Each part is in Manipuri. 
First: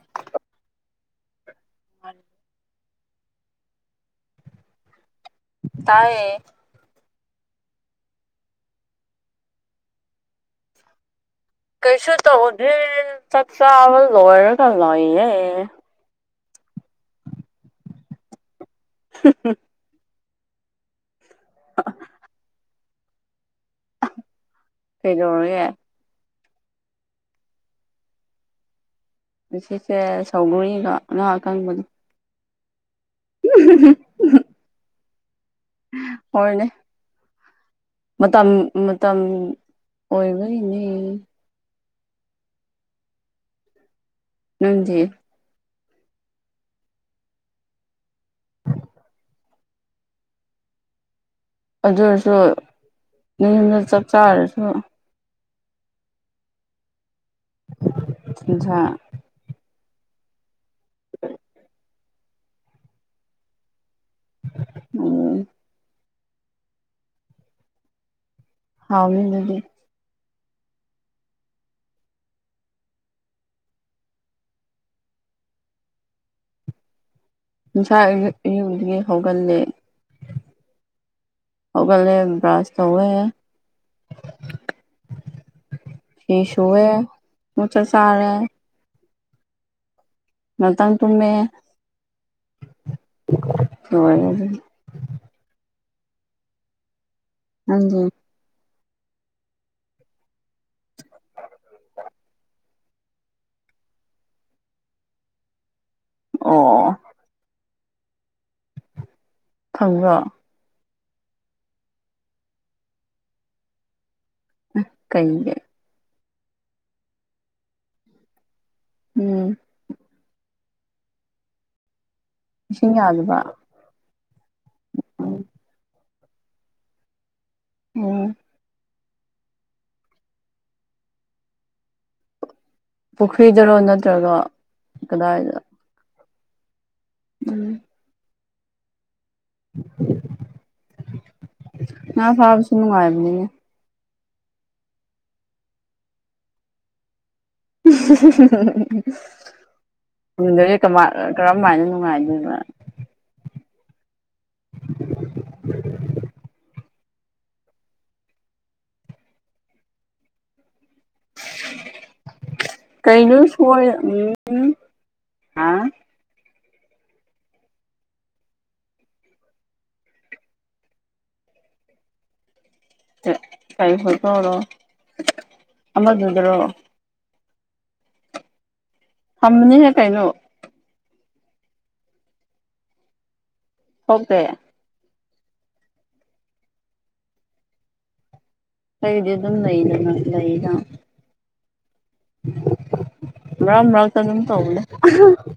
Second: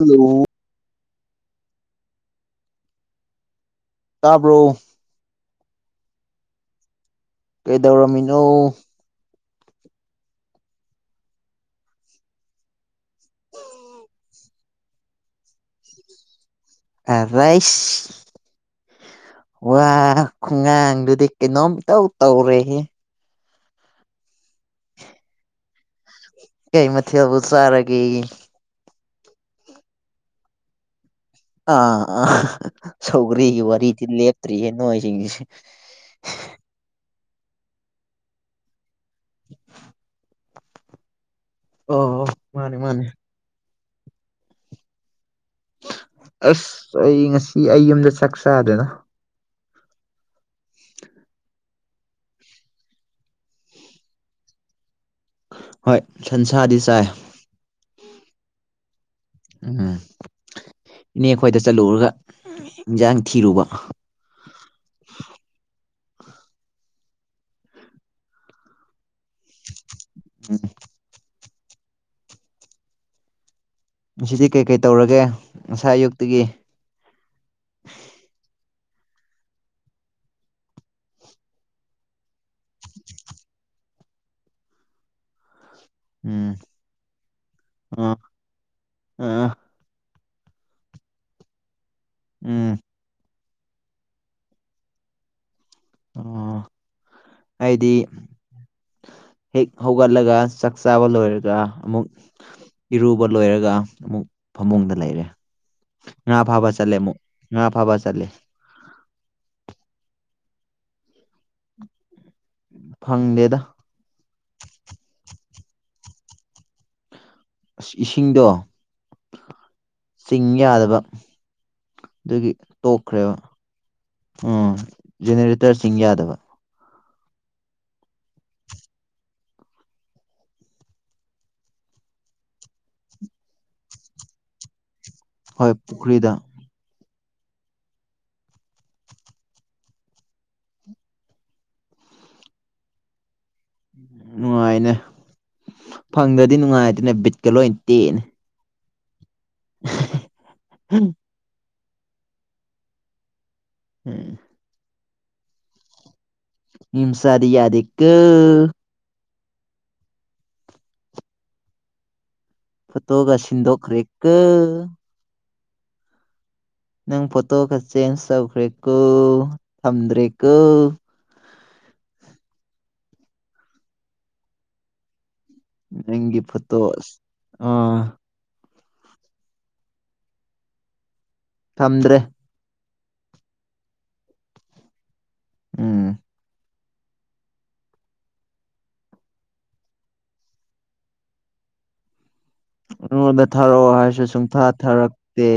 ꯍꯜꯂꯣ [inaudible] ꯇꯥꯕ꯭ꯔꯣ ꯇꯥꯢꯌꯦ ꯀꯩꯗꯧꯔꯝꯃꯤꯅꯣ ꯀꯩꯁꯨ ꯇꯧꯗꯦ ꯆꯥꯛ ꯆꯥꯕ ꯂꯣꯏꯔꯒ ꯂꯩꯌꯦ ꯑꯥ ꯔꯥꯏꯁ [unintelligible] [unintelligible] ꯋꯥ ꯈꯨ ꯉꯥꯡꯗꯨꯗꯤ ꯀꯩꯅꯣꯝ ꯏꯇꯧ ꯇꯧꯔꯦꯍꯦ ꯀꯩꯗꯧꯔꯦ ꯀꯩ ꯃꯊꯦꯜꯕꯨ ꯆꯥꯔꯒꯦ ꯉꯁꯤꯁꯦ ꯁꯧꯒꯔꯤꯒ ꯑꯥ ꯑꯥ ꯁꯧꯒꯔꯤꯒꯤ ꯋꯥꯔꯤꯗꯤ ꯂꯦꯞꯇ꯭ꯔꯤꯌꯦ ꯅꯣꯏꯁꯤꯡꯁꯦ ꯍꯣꯏꯅꯦ ꯃꯇꯝ ꯃꯇꯝ ꯑꯣꯏꯕꯒꯤꯅꯦ ꯑꯣ ꯑꫭ ꯃꯥꯅꯦ ꯃꯥꯅꯦ ꯅꯪꯗꯤ ꯑꯁ ꯑꯩ ꯉꯁꯤ ꯑꯩ ꯌꯨꯝꯗ ꯆꯥꯛ ꯆꯥꯗꯦꯗ ꯑꯗꯨ ꯑꯣꯏꯔꯁꯨ ꯅꯌꯨꯝꯗ ꯆꯥꯛ ꯆꯥꯗ꯭ꯔꯁꯨ ꯍꯣꯏ ꯁꯟꯁꯥꯗꯤ ꯆꯥꯏ ꯁꯟꯁꯥ ꯎꯝ ꯏꯅꯦ ꯈꯣꯏꯗ ꯆꯠꯂꯨꯔꯒ ꯏꯟꯁꯥꯡ ꯊꯤꯔꯨꯕ ꯎꯝ ꯍꯥꯎꯅꯤ ꯑꯗꯨꯗꯤ ꯎꯝ ꯉꯁꯤꯗꯤ ꯀꯩꯀꯩ ꯇꯧꯔꯒꯦ ꯉꯁꯥꯏ ꯑꯌꯨꯛꯇꯒꯤ ꯉꯁꯥꯏ ꯑꯌꯨꯛ ꯑꯌꯨꯛꯗꯒꯤ ꯍꯧꯒꯠꯂꯦ ꯍꯧꯒꯟꯂꯦ ꯕ꯭ꯔꯥꯁ ꯇꯧꯔꯦ ꯐꯤ ꯎꯝ ꯁꯨꯌꯦ ꯑꯃꯨꯛ ꯆꯥ ꯆꯥꯔꯦ ꯑꯥ ꯉꯥꯛꯇꯥꯡ ꯇꯨꯝꯃꯦ ꯎꯝ ꯂꫭꯏꯔꯦ ꯑꯗꯨꯒ ꯑꯣ ꯑꯩꯗꯤ ꯅꯪꯗꯤ ꯍꯦꯛ ꯍꯧꯒꯠꯂꯒ ꯆꯥꯛ ꯆꯥꯕ ꯂꯣꯏꯔꯒ ꯑꯃꯨꯛ ꯏꯔꯨꯕ ꯂꯣꯏꯔꯒ ꯑꯃꯨꯛ ꯐꯃꯨꯡꯗ ꯂꯩꯔꯦ ꯉꯥ ꯐꯥꯕ ꯑꯣ ꯆꯠꯂꯦ ꯑꯃꯨꯛ ꯉꯥ ꯐꯥꯕ ꯆꯠꯂꯦ ꯈꯪꯕ꯭ꯔꫭ ꯈꯪꯗꯦꯗ ꯀꯩꯒꯤ ꯑꯁ ꯏꯁꯤꯡꯗꯣ ꯎꯝ ꯆꯤꯡ ꯌꯥꯗꯕ ꯑꯗꯨꯒꯤ ꯏꯁꯤꯡ ꯇꯣꯛꯈ꯭ꯔꯦꯕ ꯌꯥꯗꯕ ꯑꯥꯝ ꯖꯦꯅꯦꯔꯦꯇꯔ ꯆꯤꯡ ꯌꯥꯗꯕ ꯑꯝ ꯄꯨꯈ꯭ꯔꯤꯗꯔꯣ ꯅꯠꯇ꯭ꯔꯒ ꯀꯗꯥꯏꯗ ꯍꯣꯏ ꯄꯨꯈ꯭ꯔꯤꯗ ꯎꯝ ꯉꯥ ꯐꯥꯕꯁꯨ ꯅꯨꯡꯉꯥꯢꯕꯅꯦ ꯅꯨꯡꯉꯥꯏꯅꯦ ꯐꯪꯗ꯭ꯔꯗꯤ ꯅꯨꯡꯉꯥꯏꯇꯦꯅꯦ ꯕꯤꯠꯀ ꯂꯣꯏ ꯇꯦꯛꯑꯦꯅꯦ ꯑꯝ ꯐꯪꯗ꯭ꯔꯗꯤ ꯀꯃꯥꯏꯅ ꯅꯨꯡꯉꯥꯏꯗꯣꯏꯅꯣ ꯎꯝ ꯃꯤ ꯃꯆꯥꯗꯤ ꯌꯥꯗꯦꯒꯣ ꯐꯣꯇꯣꯒ ꯀꯩꯩꯅꯣ ꯁꯣꯢ ꯁꯤꯟꯗꯣꯛꯈ꯭ꯔꯦꯀꯣ ꯑꯝ ꯅꯪ ꯐꯣꯇꯣꯒ ꯆꯦꯟꯖ ꯇꯧꯈ꯭ꯔꯦꯀꯣ ꯊꯝꯗ꯭ꯔꯦꯀꯣ ꯀꯔꯤ ꯐꯣꯇꯣꯔꯣ ꯅꯪꯒꯤ ꯑꯃꯗꯨꯗꯔꯣ ꯐꯨꯠꯇꯣ ꯑꯥ ꯊꯥꯝꯕꯅꯤꯅꯦ ꯀꯩꯅꯣ ꯊꯝꯗ꯭ꯔꯦ ꯍꯗꯦ [unintelligible] ꯎꯝ ꯑꯩꯗꯤ ꯑꯗꯨꯝ ꯂꯩꯗꯅ ꯂꯩꯅ ꯑꯩꯉꯣꯟꯗ ꯃꯔꯛ ꯊꯥꯔꯛꯑꯣ ꯃꯔꯛꯇ ꯍꯥꯏꯔꯁꯨ ꯑꯗꯨꯝ ꯁꯨꯡꯊꯥ ꯇꯧꯕꯅꯦ ꯊꯥꯔꯛꯇꯦ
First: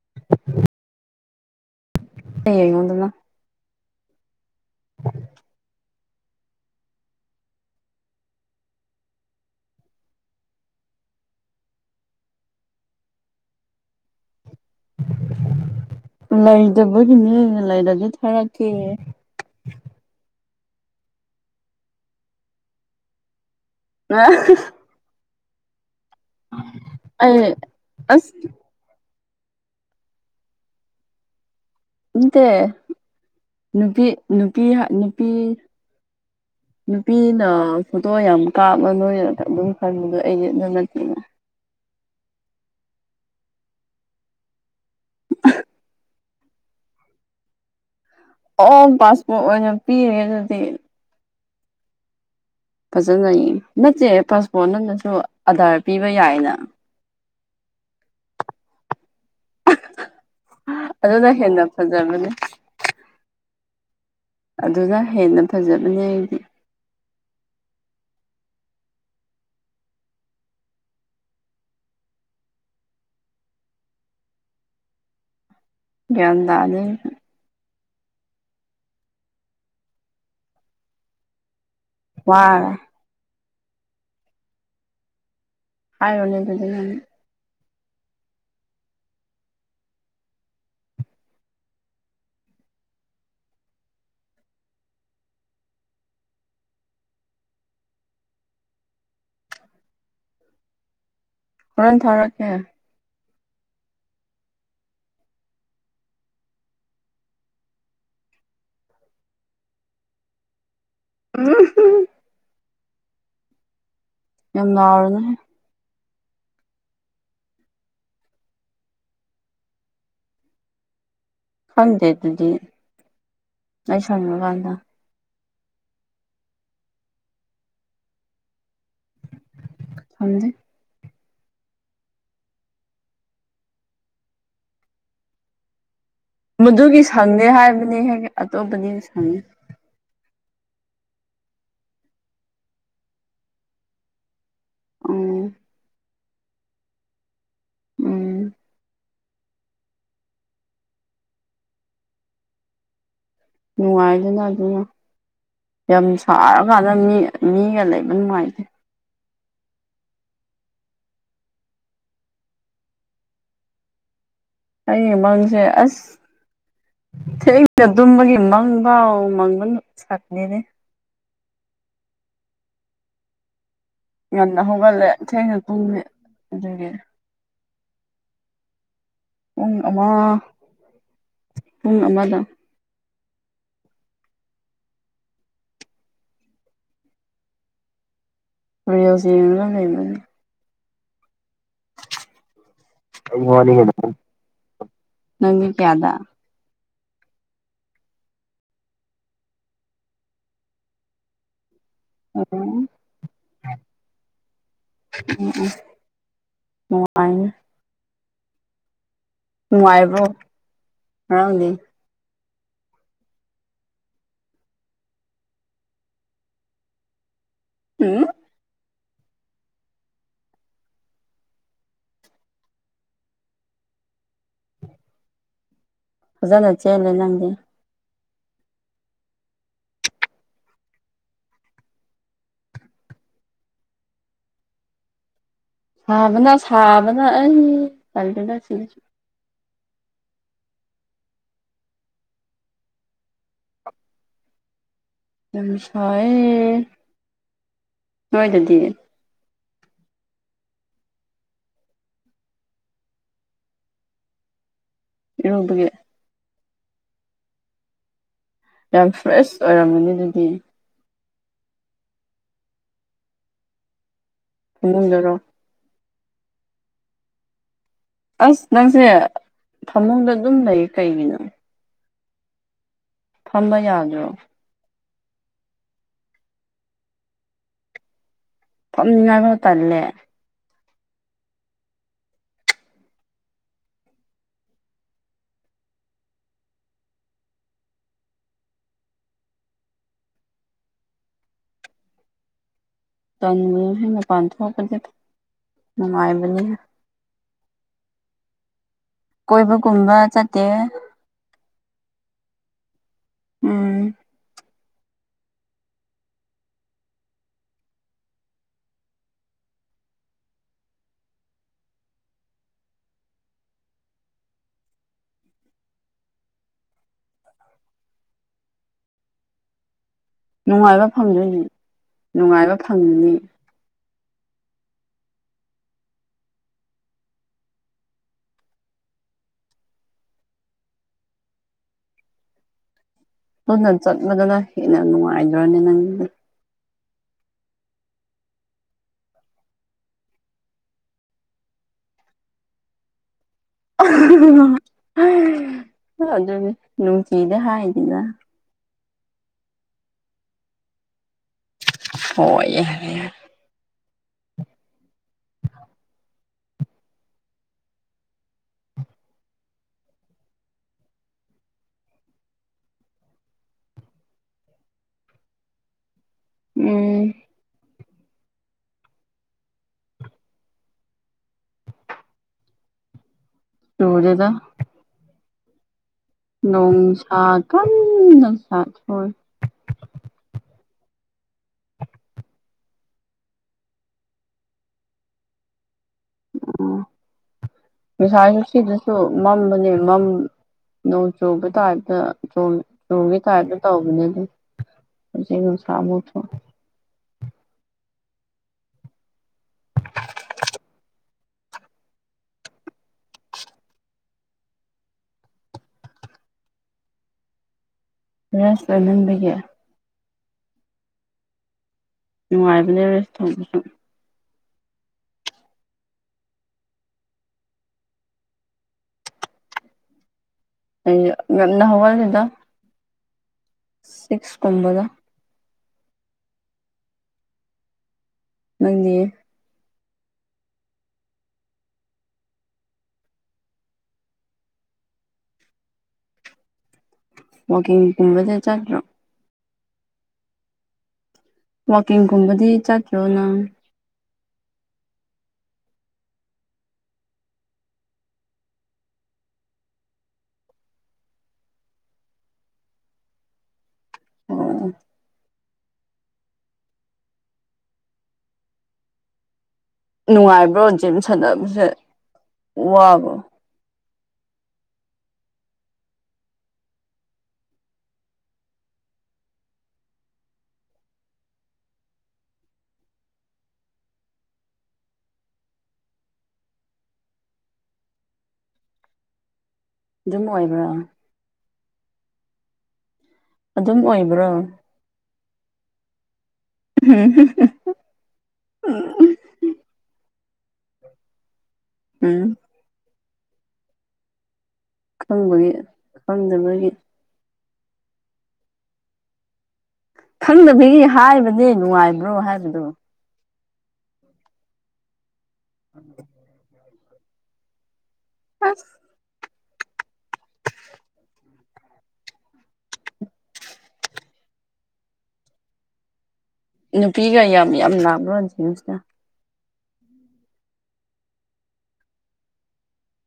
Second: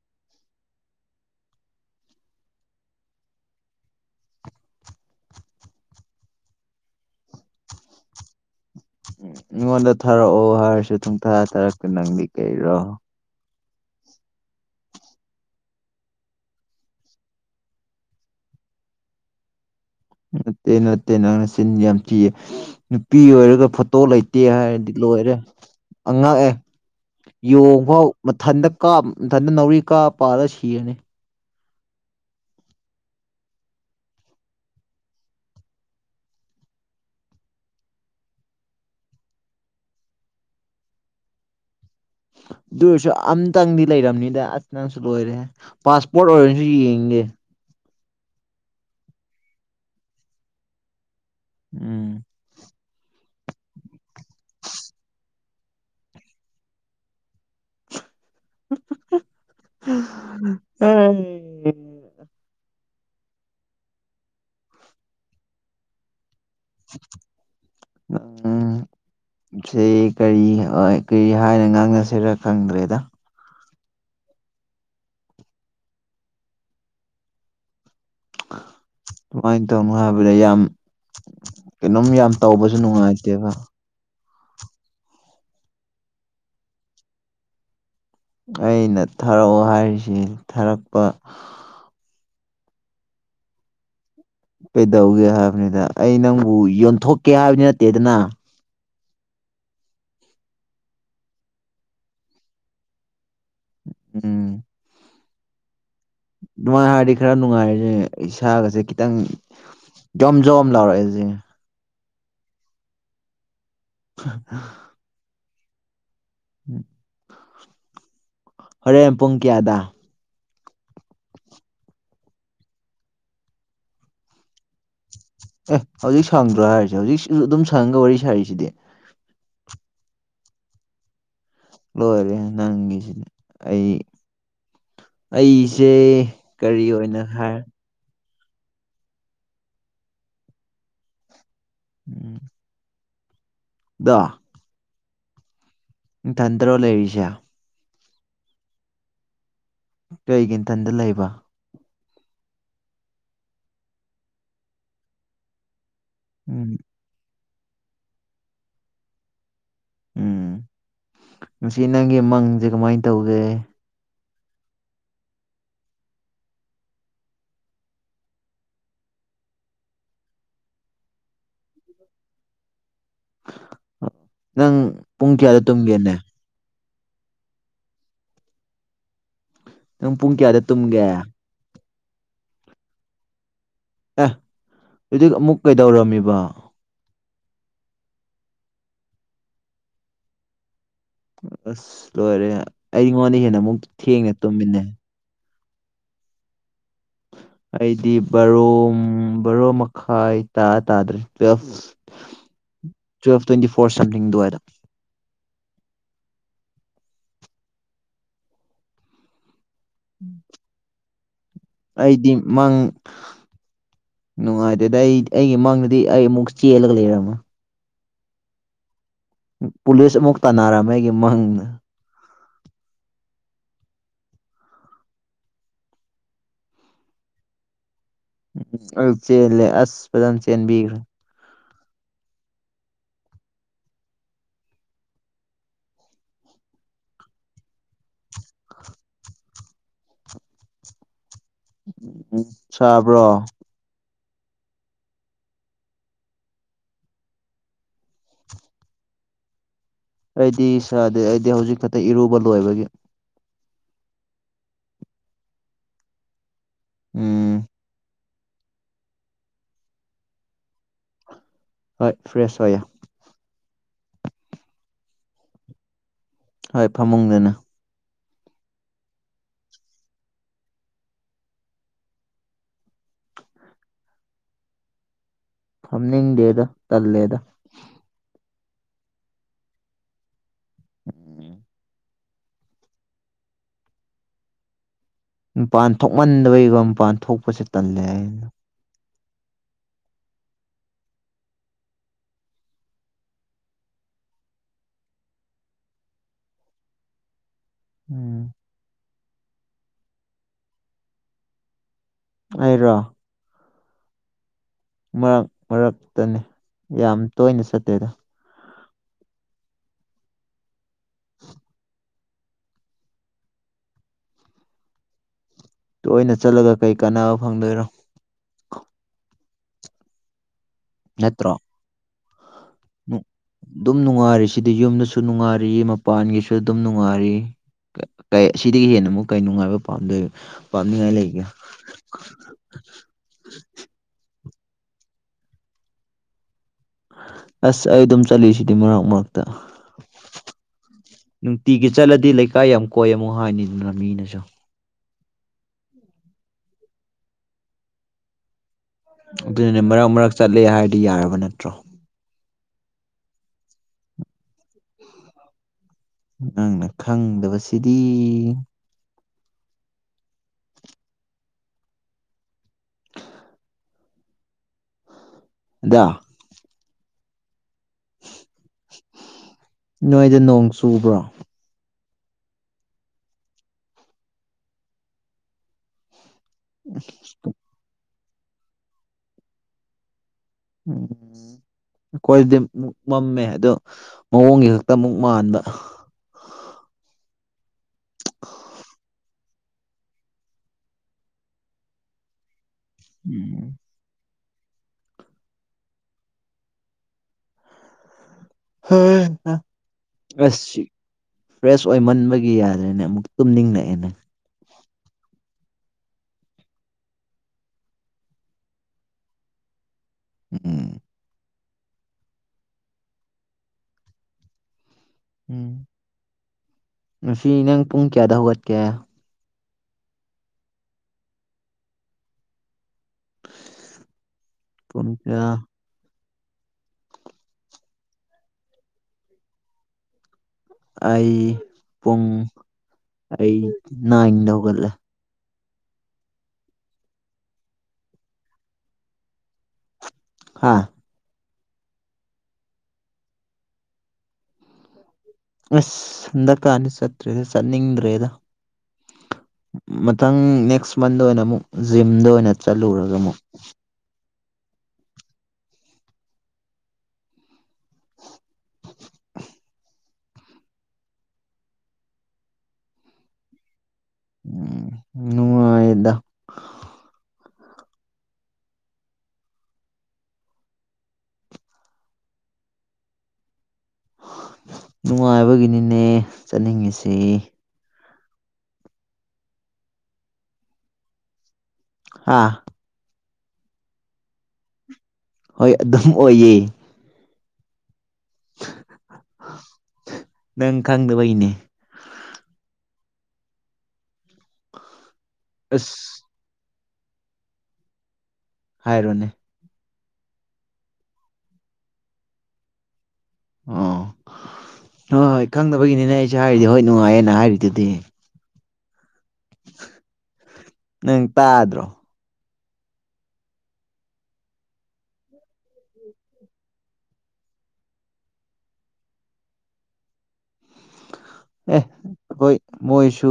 [inaudible] ꯑꯦꯡꯉꯣꯗꯅ ꯑꯩꯉꯣꯟꯗ ꯊꯥꯔꯛꯑꯣ ꯍꯥꯏꯔꯁꯨ ꯁꯨꯡ ꯊꯥ ꯊꯥꯔꯛꯇꯦ ꯅꯪꯗꯤ ꯀꯥꯔꯤꯔꯣ ꯂꯩꯇꯕꯒꯤꯅꯦ ꯂꯩꯔꯗꯤ ꯊꯥꯔꯛꯀꯦ ꯅꯠꯇꯦ ꯅꯠꯇꯦ ꯅꯪꯅ ꯆꯤꯟ ꯌꯥꯝ ꯊꯤꯌꯦ ꯅꯨꯄꯤ ꯑꯣꯏꯔꯒ ꯐꯣꯇꯣ ꯂꯩꯇꯦ ꯍꯥꯏꯔꯗꯤ ꯂꯣꯏꯔꯦ ꯑꯉꯛꯑꯦ ꯑꯩ ꯌꯣꯡꯐꯥꯎ ꯑꯁ ꯃꯊꯟꯗ ꯀꯥꯞ ꯃꯊꯟꯗ ꯅꯥꯎꯔꯤ ꯀꯥꯞ ꯄꯥꯜꯂ ꯁꯤꯕꯅꯦ ꯅꯠꯇꯦ ꯅꯨꯄꯤ ꯅꯨꯄꯤ ꯅꯨꯄꯤ ꯅꯨꯄꯤꯅ ꯐꯣꯇꯣ ꯌꯥꯝ ꯀꯥꯞꯂ ꯅꯣꯏꯔꯒ ꯑꯗꯨꯝ ꯈꯟꯕꯗꯣ ꯑꯩꯗꯤ ꯑꯗꯨ ꯅꯠꯇꯦꯌꯦ ꯑꯗꯨ ꯑꯣꯢꯔꯁꯨ ꯑꯝꯇꯪꯗꯤ ꯂꯩꯔꯝꯅꯤꯗ ꯑꯁ ꯅꯪꯁꯨ ꯂꯣꯏꯔꯦꯍꯦ ꯄꯥꯁꯄꯣꯔꯠ ꯑꯣꯏꯔꯖꯨ ꯌꯦꯡꯒꯦ ꯑꯣ ꯄꯥꯁꯄꯣꯔꯠ ꯑꯣꯏꯅ ꯄꯤꯔꯦ ꯑꯗꯨꯗꯤ ꯎꯝ ꯅꯠꯇꯦ ꯄꯥꯁꯄꯣꯔꯠ ꯅꯅꯁꯨ ꯑꯗꯥꯔ ꯄꯤꯕ ꯌꯥꯏꯅ [unintelligible] ꯑꯗꯨꯅ ꯍꯦꯟꯅꯥ ꯑꯦ ꯐꯖꯕꯅꯦ ꯑꯗꯨꯅ ꯍꯦꯟꯅ ꯐꯖꯕꯅꯦ ꯑꯩꯗꯤ ꯎꯝ ꯁꯤ ꯀꯔꯤ ꯍꯥꯏ ꯀꯔꯤ ꯍꯥꯏꯅ ꯉꯥꯡꯅꯁꯤꯔꯥ ꯈꯪꯗ꯭ꯔꯦꯗ ꯒ꯭ꯌꯥꯟ ꯇꯥꯗ‌ꯦ ꯀꯃꯥꯏꯟ ꯇꯧꯅꯣ ꯍꯥꯏꯕꯗ ꯌꯥꯝ ꯀꯩꯅꯣꯝ ꯌꯥꯝ ꯋꯥꯔꯦ ꯇꯧꯕꯁꯨ ꯅꯨꯡꯉꯥꯏꯇꯦꯕꯥ ꯍꯥꯏꯔ‌ꯣ ꯅ‌ꯦ ꯑꯗꯨꯗꯤ ꯅꯪ ꯑꯩꯅ ꯊꯥꯔꯛꯑꯣ ꯍꯥꯏꯔꯤꯁꯤ ꯊꯥꯔꯛꯄ ꯀꯩꯗꯧꯒꯦ ꯍꯥꯏꯕꯅꯤꯗ ꯑꯩ ꯅꯪꯕꯨ ꯌꯣꯟꯊꯣꯛꯀꯦ ꯍꯥꯏꯕꯗꯤ ꯅꯠꯇꯦꯗꯅ ꯍꯣꯔ‌ꯦꯟ ꯊꯥꯔꯛꯀꯦ ꯎꯝ ꯑꯗꯨꯃꯥꯏ ꯍꯥꯏꯔꯗꯤ ꯈꯔ ꯅꯨꯡꯉꯥꯏꯔ‌ꯦ ꯏꯁꯥꯒꯁꯦ ꯈꯤꯇꯪ ꯖꯣꯝ ꯖꯣꯝ ꯂꯥꯎꯔꯛꯑꯦ ꯖꯤꯅ‌ꯦ [unintelligible] ꯅ‌ꯪ ꯉꯥꯎꯔꯕꯍ‌ꯦ ꯍꯣꯔꯦꯟ ꯄꯨꯡ ꯀꯌꯥꯗ ꯈꯪꯗꯦ ꯑꯗꯨꯗꯤ ꯑꯩ ꯁꯪꯉꯀꯥꯟꯗꯥ ꯑꯦ ꯍꯧꯖꯤꯛ ꯁꯪꯗ꯭ꯔꯣ ꯍꯥꯏꯔꯤꯁꯦ ꯍꯧꯖꯤꯛ ꯑꯗꯨꯝ ꯁꯪꯉꯒ ꯋꯥꯔꯤ ꯁꯥꯔꯤꯁꯤꯗꯤ ꯊꯝꯖꯩ ꯂꯣꯏꯔꯦ ꯅꯪꯒꯤꯁꯤꯗꯤ ꯑꯩ ꯑꯩꯁꯦ ꯀꯔꯤ ꯃꯗꯨꯒꯤ ꯑꯣꯏꯅ ꯁꯪꯗꯦ ꯍꯥꯏ ꯍꯥꯏꯕꯅꯤ ꯍꯦ ꯑꯇꯣꯞꯄꯗꯤ ꯁꯪꯉꯦ ꯎꯝ ꯗ ꯑ ꯅꯊꯟꯇꯔꯣ ꯂꯩꯔꯤꯁꯦ ꯎꯝ ꯀꯩꯒꯤ ꯅꯊꯟꯗ ꯂꯩꯕ ꯅꯨꯡꯉꯥꯏꯗꯅ ꯑꯗꯨꯅ ꯌꯥꯝ ꯎꯝ ꯁꯥꯔꯀꯥꯟꯗ ꯃꯤ ꯃꯤꯒ ꯂꯩꯕꯅꯨꯡꯉꯥꯏꯇ‌ꯦ ꯎꯝ ꯉꯁꯤ ꯅꯪꯒꯤ ꯃꯪꯖ‌ꯦ ꯀꯃꯥꯏꯟ ꯇꯧꯒꯦ ꯑꯩꯒꯤ ꯃꯪꯖ‌ꯦ ꯑꯁ ꯊꯦꯡꯅꯥ ꯇꯨꯝꯕꯒꯤ ꯃꯪꯕꯧ ꯃꯪꯕ ꯁꯪꯗ‌ꯦꯅꯦ ꯉꯟꯅ ꯅꯪ ꯍꯧꯒꯠꯂꯦ ꯄꯨꯡ ꯊꯦꯡꯅ ꯀꯌꯥꯗ ꯇꯨꯝꯃꯦ ꯇꯨꯝꯒꯦꯅꯦ ꯑꯗꯨꯒꯤ ꯄꯨꯡ ꯑꯃꯥ ꯅꯪ ꯄꯨꯡ ꯀꯌꯥꯗ ꯇꯨꯝꯒꯦ ꯑꯦ ꯄꯨꯡ ꯑꯃꯗꯥ ꯑꯦ ꯑꯗꯤꯛ ꯑꯃꯨꯛ ꯀꯩꯗꯧꯔꯝꯃꯤꯕ ꯔꯤꯜꯁ ꯌꯦꯡꯉꯒ ꯂꯩꯕꯅꯤ ꯑꯁ ꯂꯣꯏꯔꯦ ꯍ‌ꯦ ꯑꯩ ꯑꯩꯉꯣꯟꯗꯩ ꯍꯦꯟꯅ ꯑꯃꯨꯛ ꯊꯦꯡꯅꯦ ꯇꯨꯝꯃꯤꯅ‌ꯦ ꯅꯪꯒꯤ ꯀꯌꯥꯗ ꯑꯩꯗꯤ ꯕꯥꯔꯣ ꯕꯥꯔꯣ ꯃꯈꯥꯏ ꯇꯥ ꯇꯥꯗ꯭ꯔꯦ twelve twelve twenty four something ꯗꯨꯋꯥꯏꯗ ꯎꯝ ꯎꯝ ꯅꯣꯡꯉꯥꯏꯅꯤ ꯅꯨꯡꯉꯥꯏꯕ꯭ꯔꯣ ꯉꯔꯛꯗꯤ? ꯑꯩꯗꯤ ꯃꯪ ꯅꯨꯡꯉꯥꯏꯇꯦꯗ ꯑꯩꯠ ꯑꯩꯒꯤ ꯃꯃꯥꯡꯗꯗꯤ ꯑꯩ ꯑꯃꯨꯛ ꯆꯦꯜꯂꯒ ꯂꯩꯔꯝꯃ ꯎꯝ ꯄꯨꯂꯤꯁ ꯑꯃꯨꯛ ꯇꯥꯟꯅꯔꯝꯃꯦ ꯑꯩꯒꯤ ꯃꯪꯅ ꯐꯖꯟꯅ ꯆꯦꯟꯂꯦ ꯅꯪꯗꯤ ꯎꯝ ꯑꯩ ꯆꯦꯜꯂꯦ ꯑꯁ ꯐꯖꯟꯅ ꯆꯦꯟꯕꯤꯈ꯭ꯔꯦ ꯁꯥꯕꯅ ꯁꯥꯕꯅ ꯑꯩ ꯇꯟꯂꯦꯗ ꯁꯤꯗꯁꯨ ꯎꯝ ꯁꯥꯕ꯭ꯔꯣ? ꯌꯥꯝ ꯁꯥꯌꯦ꯫ ꯅꯣꯏꯗꯗꯤ? ꯑꯩꯗꯤ ꯁꯥꯗꯦ ꯑꯩꯗꯤ ꯍꯧꯖꯤꯛ ꯈꯛꯇ ꯏꯔꯨꯕ ꯂꯣꯏꯕꯒꯤ ꯏꯔꯨꯕꯒꯤ ꯎꯝ ꯌꯥꯝ ꯐ꯭ꯔꯦꯁ ꯑꯣꯏꯔꯝꯒꯅꯤ ꯗꯨꯗꯤ ꯍꯣꯏ ꯐ꯭ꯔꯦꯁ ꯑꯣꯏꯌꯦ ꯐꯃꯨꯡꯗꯔꯣ? ꯍꯣꯏ ꯐꯃꯨꯡꯗꯅꯦ꯫ ꯑꯁ ꯅꯪꯁꯦ ꯐꯃꯨꯡꯗ ꯑꯗꯨꯝ ꯂꯩꯌꯦ ꯀꯩꯒꯤꯅꯣ? ꯐꯝꯕ ꯌꯥꯗ꯭ꯔꯣ? ꯐꯝꯅꯤꯡꯗꯦꯗ ꯇꯜꯂꯦꯗ ꯐꯝꯅꯤꯡꯉꯥꯏꯐꯧ ꯇꯜꯂꯦ? ꯃꯄꯥꯟ ꯊꯣꯛꯃꯟꯗꯕꯩꯒꯤꯀꯣ ꯃꯄꯥꯟ ꯊꯣꯛꯄꯁꯦ ꯇꯜꯂꯦ ꯑꯩꯅ ꯇꯟꯒꯅꯨꯍꯦ ꯃꯄꯥꯟ ꯊꯣꯛꯄꯗꯤ ꯅꯨꯡꯉꯥꯏꯕꯅꯦ ꯍꯦ ꯎꯝ ꯀꯣꯏꯕꯒꯨꯝꯕ ꯆꯠꯇꯦꯌꯦ ꯑꯩꯔꯣ ꯎꯝ ꯃꯔꯛ ꯃꯔꯛꯇꯅꯦ ꯌꯥꯝ ꯇꯣꯏꯅ ꯆꯠꯇꯦꯗ [unintelligible] ꯇꯣꯏꯅ ꯆꯠꯂꯒ ꯀꯩ ꯀꯥꯟꯅꯕ ꯐꯪꯗꯣꯏꯔꯣ ꯅꯨꯡꯉꯥꯏꯕ ꯅꯠꯇ꯭ꯔꯣ ꯐꯪꯗꯣꯏꯅꯤ ꯅꯨꯡꯉꯥꯏꯕ ꯐꯪꯒꯅꯤ ꯗꯨꯝ ꯅꯨꯡꯉꯥꯏꯔꯤ ꯁꯤꯗꯤ ꯌꯨꯝꯗꯁꯨ ꯅꯨꯡꯉꯥꯏꯔꯤ, ꯃꯄꯥꯟꯒꯤꯁꯨ ꯑꯗꯨꯝ ꯅꯨꯡꯉꯥꯏꯔꯤ ꯀꯩ ꯀꯩ ꯁꯤꯗꯒꯤ ꯍꯦꯟꯅ ꯃꯨꯛ ꯀꯩ ꯅꯨꯡꯉꯥꯏꯕ ꯄꯥꯝꯗꯣꯏ ꯄꯥꯝꯅꯤꯉꯥꯏ ꯂꯩꯒꯦ ꯄꯪꯒꯟ ꯆꯠꯄꯗꯨꯅ ꯍꯦꯟꯅ ꯅꯨꯡꯉꯥꯏꯗ꯭ꯔꯣꯅꯦ ꯅꯪ [unintelligible] ꯑꯁ ꯑꯩ ꯑꯗꯨꯝ ꯆꯠꯂꯤꯁꯤꯗꯤ ꯃꯔꯛ ꯃꯔꯛꯇ [unintelligible] ꯅꯨꯡꯇꯤꯒꯤ ꯆꯠꯂꯗꯤ ꯂꯩꯀꯥꯏ ꯌꯥꯝ ꯀꯣꯏꯌꯦ ꯑꯃꯨꯛ ꯍꯥꯏꯅꯤꯗꯅ ꯃꯤꯅꯁꯨ ꯅꯪ ꯑꯩ ꯑꯗꯨꯅꯤ ꯅꯨꯡꯇꯤꯗ ꯍꯥꯏꯗꯦꯗ ꯑꯗꯨꯅꯅꯦ ꯃꯔꯛ ꯃꯔꯛ ꯆꯠꯂꯦ ꯍꯥꯏꯔꯗꯤ ꯌꯥꯔꯕ ꯅꯠꯇ꯭ꯔꯣ? ꯍꯣꯏ ꯌꯔꯦ ꯅꯪꯅ ꯈꯪꯗꯕꯁꯤꯗꯤ ꯑꯗꯣ ꯎꯝ chuii ꯆꯨꯂꯦꯗ ꯣꯡꯁꯥ ꯀꯟꯅ ꯁꯥꯊꯣꯏ ꯎꯝ ꯑꯩꯈꯣꯏꯗꯤ ꯑꯃꯨꯛ ꯃꯝꯃꯦ ꯑꯗꯣ ꯃꯑꯣꯡꯒꯤ ꯈꯛꯇ ꯑꯃꯨꯛ ꯃꯥꯟꯕ ꯎ ꯄꯁꯥꯁꯨ ꯁꯤꯗꯁꯨ ꯃꯝꯕꯅꯦ ꯃꯝ ꯅꯣꯡ ꯆꯨꯕ ꯇꯥꯏꯞꯇ ꯆꯣꯡ ꯇꯣꯡꯒꯦ ꯎꯝ ꯀꯥꯏꯗ ꯇꯧꯕꯧꯕꯅꯦ ꯑꯗꯨ ꯅꯨꯡꯁꯥ ꯃꯨꯊ [unintelligible] ꯑꯁ ꯐ꯭ꯔꯦꯁ ꯑꯣꯏꯃꯟꯕꯒꯤ ꯌꯥꯗ꯭ꯔꯦꯅꯦ ꯑꯃꯨꯛ ꯇꯨꯝꯅꯤꯡꯉꯛꯑꯦꯅꯦ ꯔ꯭ꯔꯁ ꯂꯍꯟꯕꯒꯤ ꯎꯝ ꯅꯨꯡꯉꯥꯏꯕꯅꯦ ꯔꯦꯁ ꯇꯧꯕꯁꯨ ꯎꯝ ꯉꯁꯤ ꯅꯪ ꯄꯨꯡ ꯀꯌꯥꯗ ꯍꯧꯒꯠꯀꯦ ꯌꯥꯝꯅ ꯍꯧꯋꯥꯁꯤꯗ ꯁꯤꯛꯁ ꯀꯨꯝꯕꯗ ꯌꯥ ꯅꯪꯅꯤ ꯑꯩ ꯄꯨꯡ ꯑꯩ ꯅꯥꯏꯟꯗ ꯍꯧꯒꯠꯂꯦ ꯋꯥꯛꯀꯤꯡꯒꯨꯝꯕꯗ ꯆꯠꯇ꯭ꯔꯣ ꯍꯥꯥ ꯋꯥꯋꯀꯤꯡꯒꯨꯝꯕꯗꯤ ꯆꯠꯠꯇ꯭ꯔꯣ ꯅꯪ ꯑꯁꯟ ꯗꯔꯀꯥꯔꯅꯤ ꯆꯠꯇ꯭ꯔꯦꯗ ꯆꯠꯅꯤꯡꯗ꯭ꯔꯦꯗ ꯃꯊꯪ ꯅꯦꯛꯁ ꯃꯟꯗ ꯑꯣꯏꯅ ꯑꯃꯨꯛ ꯖꯤꯝꯗ ꯑꯣꯏꯅ ꯆꯠꯂꯨꯔꯒ ꯑꯃꯨꯛ [unintelligible] ꯅꯨꯡꯉꯥꯏꯕ꯭ꯔꯣꯆꯝ ꯁꯥꯟꯅꯕꯁꯦ ꯋꯥꯕ꯭ꯔꯣ ꯎꯝ ꯎꯝ ꯅꯨꯡꯉꯥꯏꯕꯒꯤꯅꯤꯅꯦ ꯆꯠꯅꯤꯡꯉꯁꯤ ꯑꯗꯨꯝ ꯑꯣꯏꯕ꯭ꯔꯥ ꯑꯥ ꯑꯗꯨꯝ ꯑꯣꯏꯕ꯭ꯔꯣ ꯍꯣꯏ ꯑꯗꯨꯝ ꯑꯣꯏꯌꯦ ꯍꯝ ꯍ ꯅꯪ ꯈꯪꯗꯕꯩꯅꯦ ꯎꯝ ꯈꯪꯕꯒꯤ ꯑꯁ ꯈꯪꯗꯕꯒꯤ ꯍꯥꯏꯔꯣꯅꯦ ꯈꯪꯗꯕꯒꯤ ꯍꯥꯏꯕꯅꯦ ꯅꯨꯡꯉꯥꯏꯕ꯭ꯔꯣ ꯍꯥꯏꯕꯗꯨꯣ ꯑꯣ ꯍꯣꯏ ꯍꯣꯏ ꯈꯪꯗꯕꯒꯤꯅꯤꯅꯦ ꯑꯩꯁꯦ ꯍꯥꯏꯔꯤꯗꯤ ꯍꯣꯏ ꯅꯨꯡꯉꯥꯏꯌꯦꯦꯅ ꯍꯥꯏꯔꯤꯗꯨꯗꯤ ꯑꯁ ꯅꯪ ꯇꯥꯗ꯭ꯔꯣ ꯅꯨꯄꯤꯒ ꯌꯥꯝ ꯌꯥꯝ ꯂꯥꯂꯣꯁꯤꯡꯁꯤꯅ ꯑꯦ ꯍꯣꯏ ꯃꯣꯏꯁꯨ